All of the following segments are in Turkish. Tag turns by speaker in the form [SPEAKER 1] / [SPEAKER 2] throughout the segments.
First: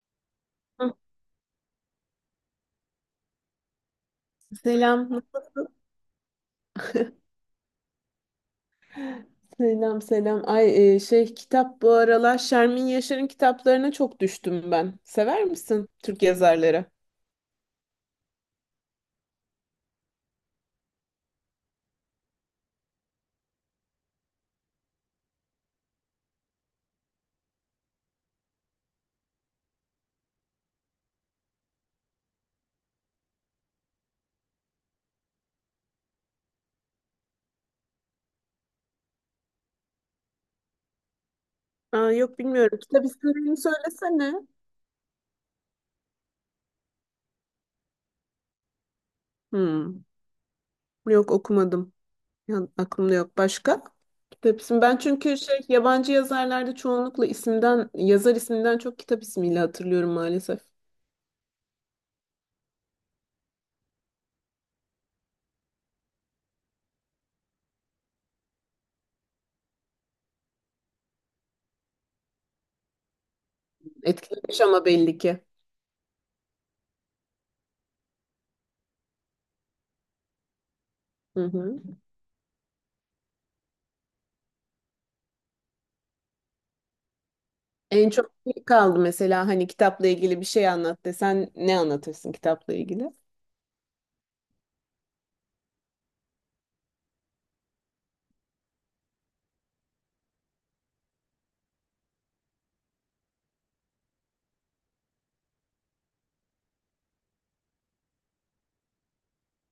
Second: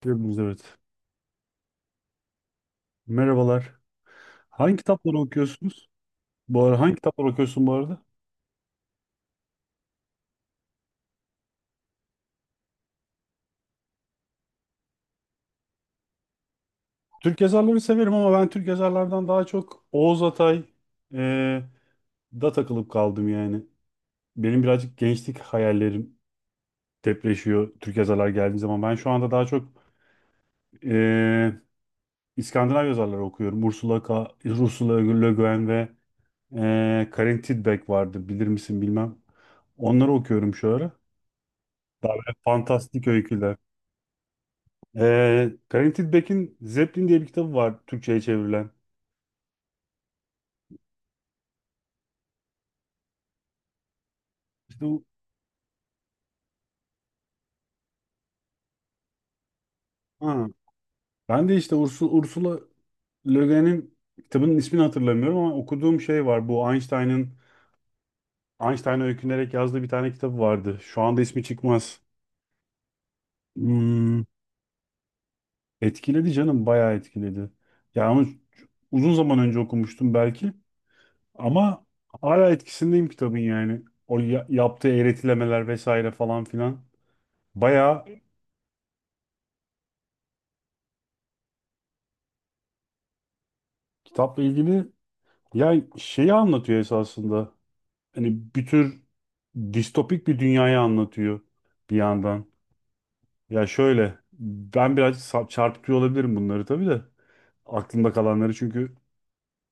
[SPEAKER 1] Gördünüz evet.
[SPEAKER 2] Hı,
[SPEAKER 1] Merhabalar. Hangi kitapları
[SPEAKER 2] selam.
[SPEAKER 1] okuyorsunuz? Bu ara hangi kitapları okuyorsun bu arada?
[SPEAKER 2] Selam selam. Ay e, şey kitap bu aralar Şermin Yaşar'ın kitaplarına çok düştüm ben. Sever misin Türk yazarları?
[SPEAKER 1] Türk yazarları severim ama ben Türk yazarlardan daha çok Oğuz Atay e, da takılıp kaldım yani. Benim birazcık gençlik hayallerim depreşiyor Türk yazarlar geldiği zaman. Ben şu anda daha çok e, İskandinav yazarları okuyorum. Ursula K. Ursula Le Guin ve Karin Tidbeck vardı, bilir misin bilmem. Onları okuyorum şu ara.
[SPEAKER 2] Aa, yok bilmiyorum. Kitap
[SPEAKER 1] Fantastik öyküler.
[SPEAKER 2] ismini söylesene.
[SPEAKER 1] Granted Beck'in Zeppelin diye bir kitabı var Türkçe'ye çevrilen.
[SPEAKER 2] Hmm. Yok okumadım. Ya, aklımda yok. Başka?
[SPEAKER 1] İşte
[SPEAKER 2] Tepsim. Ben
[SPEAKER 1] bu-
[SPEAKER 2] çünkü yabancı yazarlarda çoğunlukla isimden yazar isminden çok kitap ismiyle hatırlıyorum
[SPEAKER 1] ha,
[SPEAKER 2] maalesef.
[SPEAKER 1] Ben de işte Ursula Le Guin'in kitabının ismini hatırlamıyorum ama okuduğum şey var. Bu Einstein'ın Einstein'a öykünerek yazdığı bir tane kitabı vardı. Şu anda ismi çıkmaz. Hmm,
[SPEAKER 2] Etkilemiş ama belli ki.
[SPEAKER 1] etkiledi canım, bayağı etkiledi. Yani onu uzun zaman önce okumuştum belki
[SPEAKER 2] Hı hı.
[SPEAKER 1] ama hala etkisindeyim kitabın yani. O yaptığı eğretilemeler vesaire falan filan. Bayağı
[SPEAKER 2] En çok ne kaldı mesela hani kitapla ilgili bir şey anlat desen ne anlatırsın kitapla ilgili?
[SPEAKER 1] kitapla ilgili. Ya şeyi anlatıyor esasında. Hani bir tür distopik bir dünyayı anlatıyor bir yandan. Ya şöyle, ben çarpıtıyor olabilirim bunları tabii de. Aklımda kalanları, çünkü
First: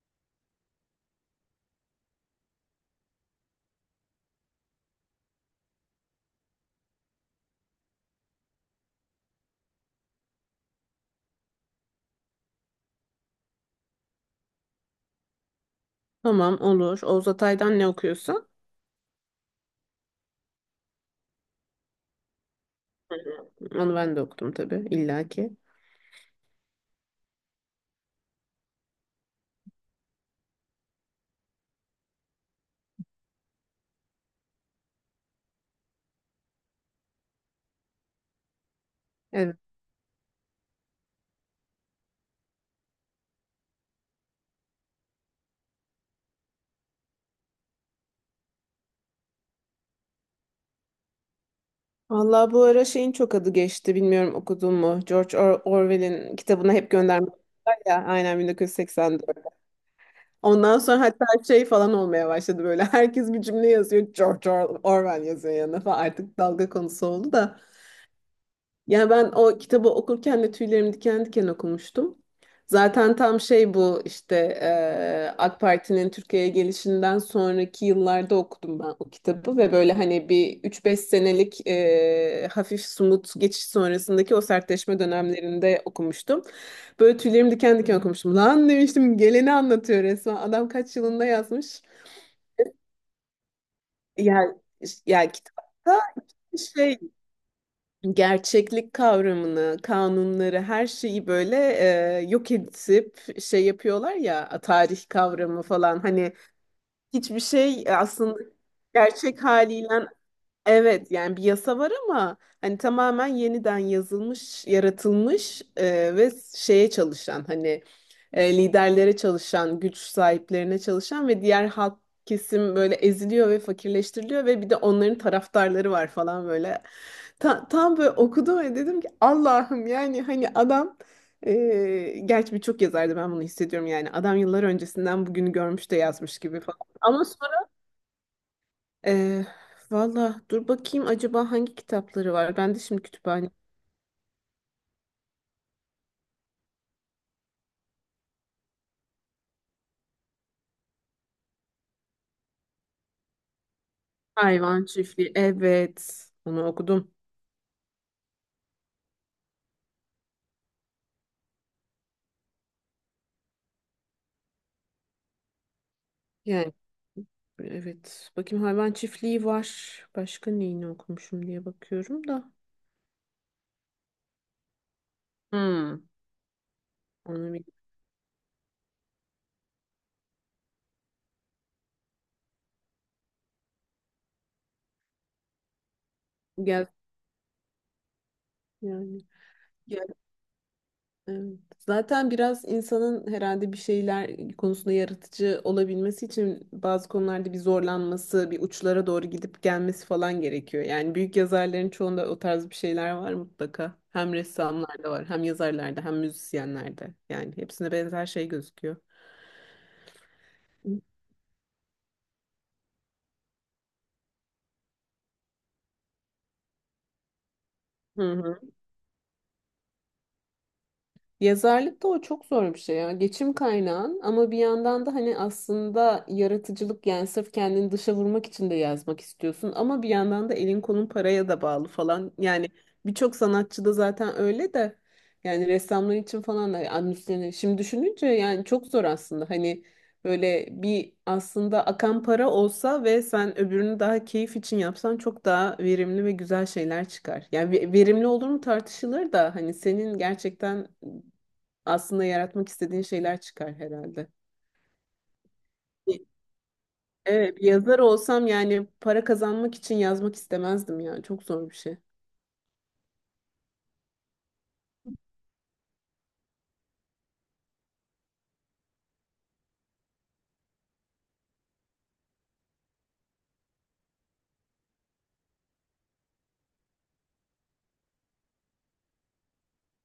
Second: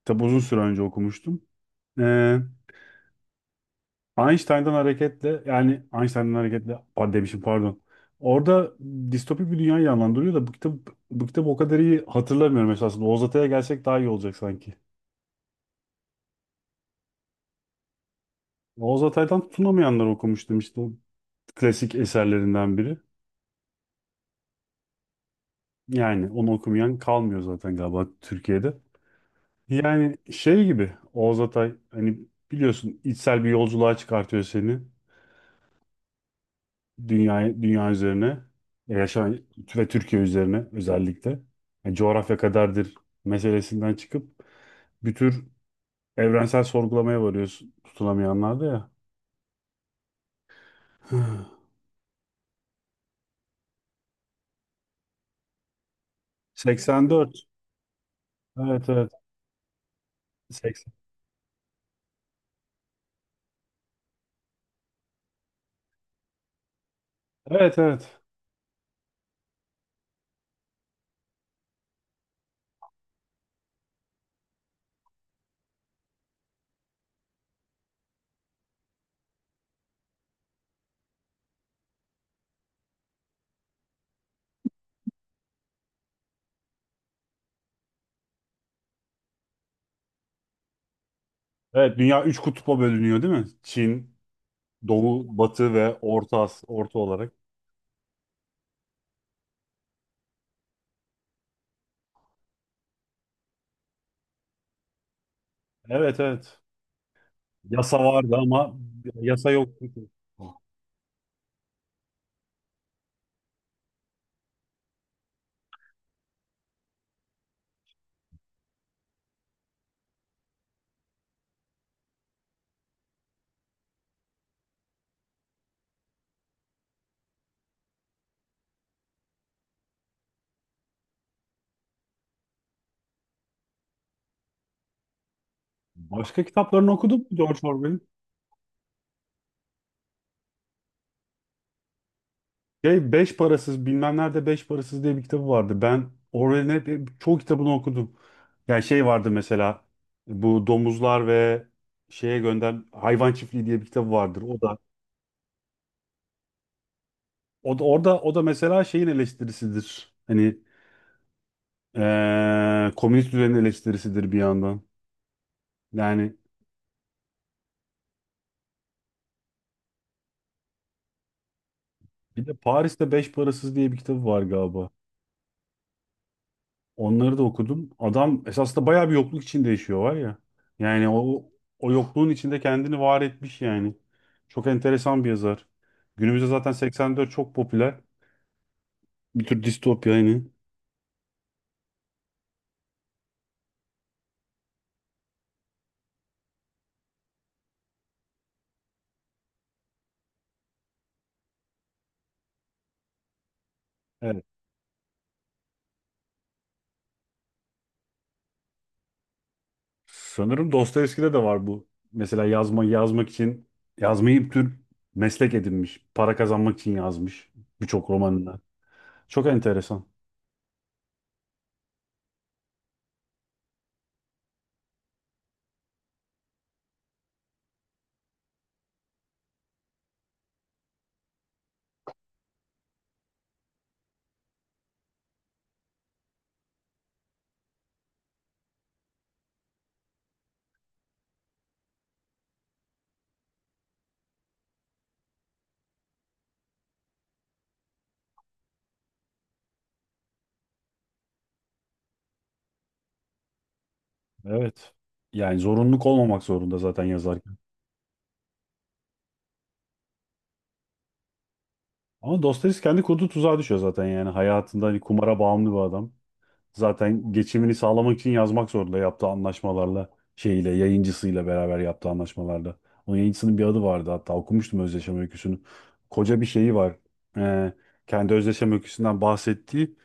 [SPEAKER 1] tabi uzun süre önce okumuştum. Ee, Einstein'dan hareketle, yani Einstein'dan hareketle, pardon demişim, pardon. Orada distopik bir dünyayı canlandırıyor da bu kitabı o kadar iyi hatırlamıyorum esasında. Oğuz Atay'a gelsek daha iyi olacak sanki.
[SPEAKER 2] Tamam, olur. Oğuz Atay'dan ne okuyorsun?
[SPEAKER 1] Oğuz Atay'dan tutunamayanlar okumuştum, işte o klasik eserlerinden biri.
[SPEAKER 2] Onu ben de okudum tabii illaki.
[SPEAKER 1] Yani onu okumayan kalmıyor zaten galiba Türkiye'de. Yani şey gibi, Oğuz Atay hani biliyorsun içsel bir yolculuğa çıkartıyor seni dünyaya, dünya üzerine yaşayan
[SPEAKER 2] Evet.
[SPEAKER 1] ve Türkiye üzerine özellikle. Yani coğrafya kaderdir meselesinden çıkıp bir tür evrensel sorgulamaya varıyorsun tutulamayanlarda ya.
[SPEAKER 2] Vallahi bu ara şeyin çok adı geçti. Bilmiyorum okudun mu? George Orwell'in kitabına hep gönderme
[SPEAKER 1] 84.
[SPEAKER 2] var ya. Aynen
[SPEAKER 1] Evet, evet.
[SPEAKER 2] 1984. Ondan
[SPEAKER 1] 80.
[SPEAKER 2] sonra hatta şey falan olmaya başladı böyle. Herkes bir cümle yazıyor. George Orwell yazıyor yanına falan. Artık dalga konusu oldu da.
[SPEAKER 1] Evet, evet.
[SPEAKER 2] Ya ben o kitabı okurken de tüylerim diken diken okumuştum. Zaten tam şey bu işte AK Parti'nin Türkiye'ye gelişinden sonraki yıllarda okudum ben o kitabı ve böyle hani bir üç beş senelik hafif sumut geçiş sonrasındaki o sertleşme dönemlerinde okumuştum. Böyle tüylerim diken diken okumuştum. Lan demiştim, geleni anlatıyor resmen. Adam kaç yılında yazmış?
[SPEAKER 1] Evet, dünya üç kutba bölünüyor değil mi? Çin,
[SPEAKER 2] Yani, yani,
[SPEAKER 1] Doğu, Batı ve
[SPEAKER 2] kitapta
[SPEAKER 1] Orta,
[SPEAKER 2] işte
[SPEAKER 1] Orta olarak.
[SPEAKER 2] gerçeklik kavramını, kanunları, her şeyi böyle yok edip şey yapıyorlar ya, tarih kavramı falan,
[SPEAKER 1] Evet,
[SPEAKER 2] hani
[SPEAKER 1] evet.
[SPEAKER 2] hiçbir şey
[SPEAKER 1] Yasa vardı
[SPEAKER 2] aslında
[SPEAKER 1] ama
[SPEAKER 2] gerçek
[SPEAKER 1] yasa yoktu.
[SPEAKER 2] haliyle. Evet, yani bir yasa var ama hani tamamen yeniden yazılmış, yaratılmış ve şeye çalışan hani liderlere çalışan, güç sahiplerine çalışan ve diğer halk kesim böyle eziliyor ve fakirleştiriliyor ve bir de onların taraftarları var falan böyle. Tam böyle okudum ve dedim ki Allah'ım, yani hani adam gerçi birçok yazardı ben bunu hissediyorum, yani adam yıllar öncesinden bugünü görmüş de yazmış
[SPEAKER 1] Başka
[SPEAKER 2] gibi falan.
[SPEAKER 1] kitaplarını okudun
[SPEAKER 2] Ama
[SPEAKER 1] mu George Orwell'in?
[SPEAKER 2] ee, valla dur bakayım, acaba hangi kitapları var? Ben de şimdi
[SPEAKER 1] Şey, Beş
[SPEAKER 2] kütüphane.
[SPEAKER 1] Parasız, bilmem nerede Beş Parasız diye bir kitabı vardı. Ben Orwell'in hep çoğu kitabını okudum. Yani şey vardı mesela, bu domuzlar ve şeye gönder, hayvan çiftliği diye bir kitabı vardır. O da
[SPEAKER 2] Hayvan Çiftliği. Evet. Onu okudum.
[SPEAKER 1] o da orada, o da mesela şeyin eleştirisidir. Hani komünist düzenin eleştirisidir bir yandan. Yani
[SPEAKER 2] Yani evet. Bakayım, Hayvan Çiftliği var. Başka neyini okumuşum diye bakıyorum
[SPEAKER 1] bir
[SPEAKER 2] da.
[SPEAKER 1] de Paris'te Beş Parasız diye bir kitabı var galiba.
[SPEAKER 2] Hmm.
[SPEAKER 1] Onları da
[SPEAKER 2] Onu bir
[SPEAKER 1] okudum. Adam esasında bayağı bir yokluk içinde yaşıyor var ya. Yani o yokluğun içinde kendini var etmiş yani. Çok enteresan bir yazar. Günümüzde zaten
[SPEAKER 2] gel
[SPEAKER 1] 84 çok popüler.
[SPEAKER 2] yani.
[SPEAKER 1] Bir tür distopya yani.
[SPEAKER 2] Evet. Zaten biraz insanın herhalde bir şeyler konusunda yaratıcı olabilmesi için bazı konularda bir zorlanması, bir uçlara doğru gidip gelmesi falan gerekiyor. Yani büyük yazarların çoğunda o tarz bir şeyler var mutlaka. Hem
[SPEAKER 1] Evet.
[SPEAKER 2] ressamlarda var, hem yazarlarda, hem müzisyenlerde. Yani hepsinde benzer şey gözüküyor.
[SPEAKER 1] Sanırım
[SPEAKER 2] Hı
[SPEAKER 1] Dostoyevski'de de var bu. Mesela yazmak için yazmayı bir tür meslek edinmiş. Para kazanmak için yazmış birçok
[SPEAKER 2] hı.
[SPEAKER 1] romanını. Çok enteresan.
[SPEAKER 2] Yazarlıkta o çok zor bir şey ya. Geçim kaynağın, ama bir yandan da hani aslında yaratıcılık, yani sırf kendini dışa vurmak için de yazmak istiyorsun ama bir yandan da elin kolun paraya da bağlı falan. Yani birçok sanatçı da zaten öyle de yani ressamlar için falan da yani şimdi düşününce yani çok zor aslında. Hani böyle bir aslında akan para olsa ve sen öbürünü daha keyif için yapsan çok daha verimli ve güzel şeyler çıkar. Yani verimli olur mu tartışılır da hani senin gerçekten aslında yaratmak istediğin şeyler çıkar herhalde.
[SPEAKER 1] Evet. Yani zorunluluk
[SPEAKER 2] Bir-
[SPEAKER 1] olmamak zorunda zaten yazarken.
[SPEAKER 2] Evet, bir yazar olsam yani para kazanmak için yazmak istemezdim yani. Çok zor bir şey.
[SPEAKER 1] Ama Dostoyevski kendi kurduğu tuzağa düşüyor zaten yani. Hayatında hani kumara bağımlı bir adam. Zaten geçimini sağlamak için yazmak zorunda, yaptığı anlaşmalarla, şeyle, yayıncısıyla beraber yaptığı anlaşmalarda. Onun yayıncısının bir adı vardı hatta, okumuştum özdeşem öyküsünü. Koca bir şeyi var. Ee, kendi özdeşem öyküsünden bahsettiği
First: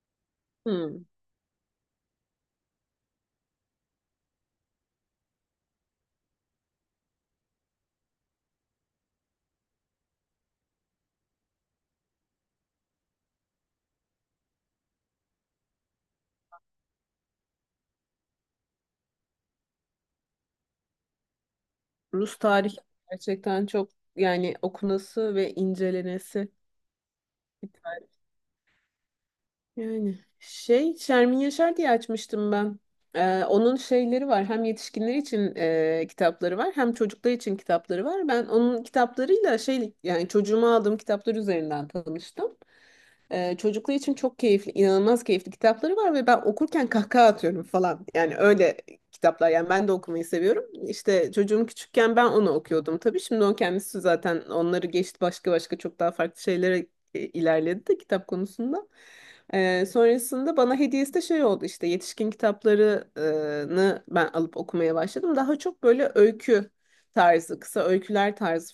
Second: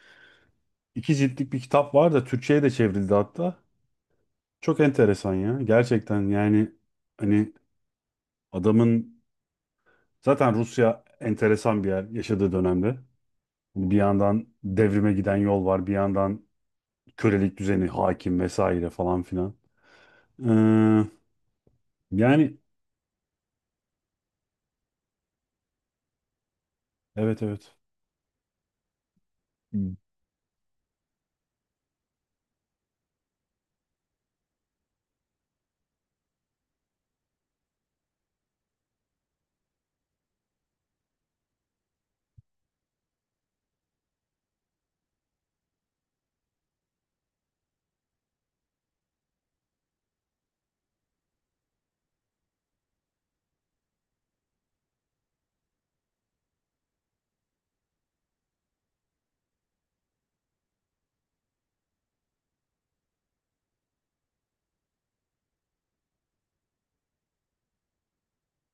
[SPEAKER 2] Hmm.
[SPEAKER 1] iki ciltlik bir kitap var da Türkçe'ye de çevrildi hatta. Çok enteresan ya. Gerçekten yani, hani adamın, zaten Rusya enteresan bir yer yaşadığı dönemde. Hani bir yandan devrime giden yol var, bir yandan kölelik düzeni hakim, vesaire falan filan. Ee,
[SPEAKER 2] Rus
[SPEAKER 1] yani
[SPEAKER 2] tarihi gerçekten çok, yani okunası ve incelenesi
[SPEAKER 1] evet,
[SPEAKER 2] bir
[SPEAKER 1] evet.
[SPEAKER 2] tarih.
[SPEAKER 1] Hmm.
[SPEAKER 2] Yani Şermin Yaşar diye açmıştım ben. Onun şeyleri var. Hem yetişkinler için kitapları var, hem çocuklar için kitapları var. Ben onun kitaplarıyla yani çocuğuma aldığım kitaplar üzerinden tanıştım. Çocukluğu için çok keyifli, inanılmaz keyifli kitapları var ve ben okurken kahkaha atıyorum falan. Yani öyle kitaplar. Yani ben de okumayı seviyorum. İşte çocuğum küçükken ben onu okuyordum tabii. Şimdi o kendisi zaten onları geçti, başka başka çok daha farklı şeylere ilerledi de kitap konusunda. Sonrasında bana hediyesi de şey oldu, işte yetişkin kitaplarını ben alıp okumaya başladım. Daha çok böyle öykü tarzı, kısa öyküler tarzı,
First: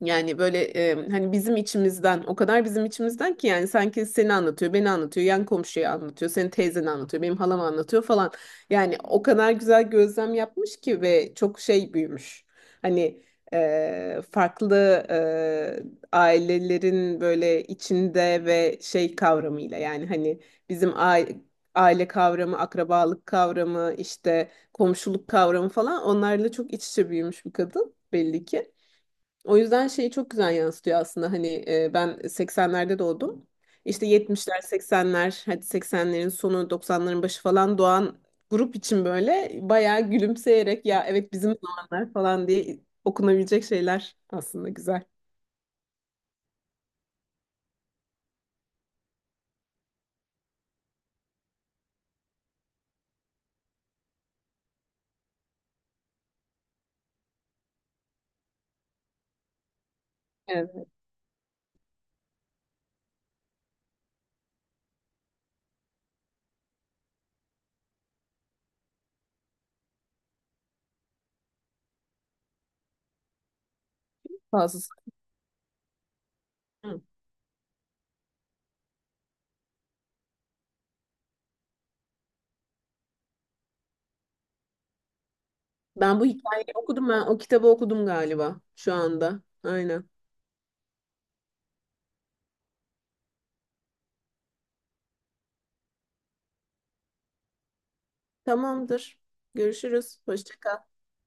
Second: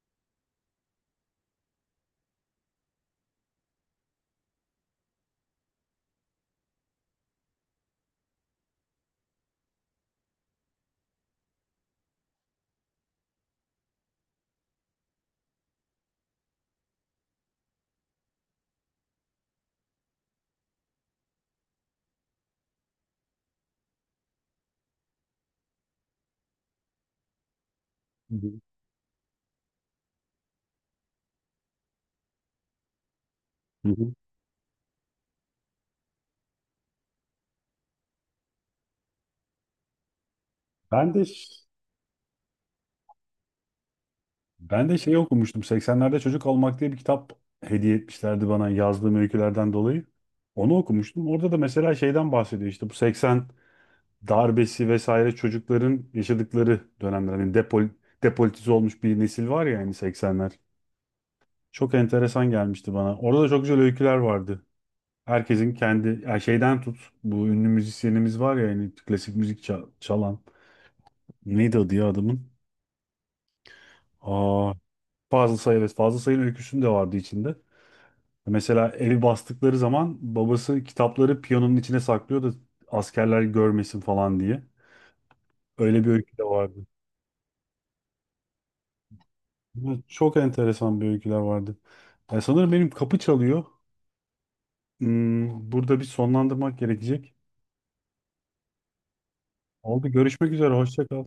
[SPEAKER 2] yani böyle hani bizim içimizden, o kadar bizim içimizden ki yani sanki seni anlatıyor, beni anlatıyor, yan komşuyu anlatıyor, senin teyzeni anlatıyor, benim halam anlatıyor falan. Yani o kadar güzel gözlem yapmış ki ve çok şey büyümüş. Hani farklı e, ailelerin böyle içinde ve şey kavramıyla, yani hani bizim aile, aile kavramı, akrabalık kavramı, işte komşuluk kavramı falan, onlarla çok iç içe büyümüş bir kadın
[SPEAKER 1] Hı
[SPEAKER 2] belli ki. O yüzden şeyi çok güzel yansıtıyor aslında, hani ben 80'lerde doğdum. İşte
[SPEAKER 1] hı.
[SPEAKER 2] 70'ler, 80'ler, hadi 80'lerin sonu, 90'ların başı falan doğan grup için böyle bayağı gülümseyerek ya
[SPEAKER 1] Ben de
[SPEAKER 2] evet bizim zamanlar falan diye okunabilecek şeyler, aslında
[SPEAKER 1] ben de
[SPEAKER 2] güzel.
[SPEAKER 1] şey okumuştum. 80'lerde Çocuk Olmak diye bir kitap hediye etmişlerdi bana, yazdığım öykülerden dolayı. Onu okumuştum. Orada da mesela şeyden bahsediyor, işte bu 80 darbesi vesaire, çocukların yaşadıkları dönemler. Hani depolitize olmuş bir nesil var ya, yani 80'ler.
[SPEAKER 2] Evet,
[SPEAKER 1] Çok enteresan gelmişti bana. Orada da çok güzel öyküler vardı. Herkesin kendi, yani şeyden tut, bu ünlü müzisyenimiz var ya, yani klasik müzik çalan. Neydi adı ya adamın? Aa,
[SPEAKER 2] fazlası.
[SPEAKER 1] Fazıl Say, evet, Fazıl Say'ın öyküsünün de vardı içinde. Mesela evi bastıkları zaman babası kitapları piyanonun içine saklıyor da askerler görmesin falan diye. Öyle bir
[SPEAKER 2] Ben bu
[SPEAKER 1] öykü de
[SPEAKER 2] hikayeyi
[SPEAKER 1] vardı.
[SPEAKER 2] okudum, ben o kitabı okudum galiba şu anda.
[SPEAKER 1] Evet,
[SPEAKER 2] Aynen.
[SPEAKER 1] çok enteresan bir öyküler vardı. Ya sanırım benim kapı çalıyor. Hmm, burada bir sonlandırmak gerekecek.
[SPEAKER 2] Tamamdır.
[SPEAKER 1] Oldu,
[SPEAKER 2] Görüşürüz.
[SPEAKER 1] görüşmek
[SPEAKER 2] Hoşça
[SPEAKER 1] üzere,
[SPEAKER 2] kal.
[SPEAKER 1] hoşça kal.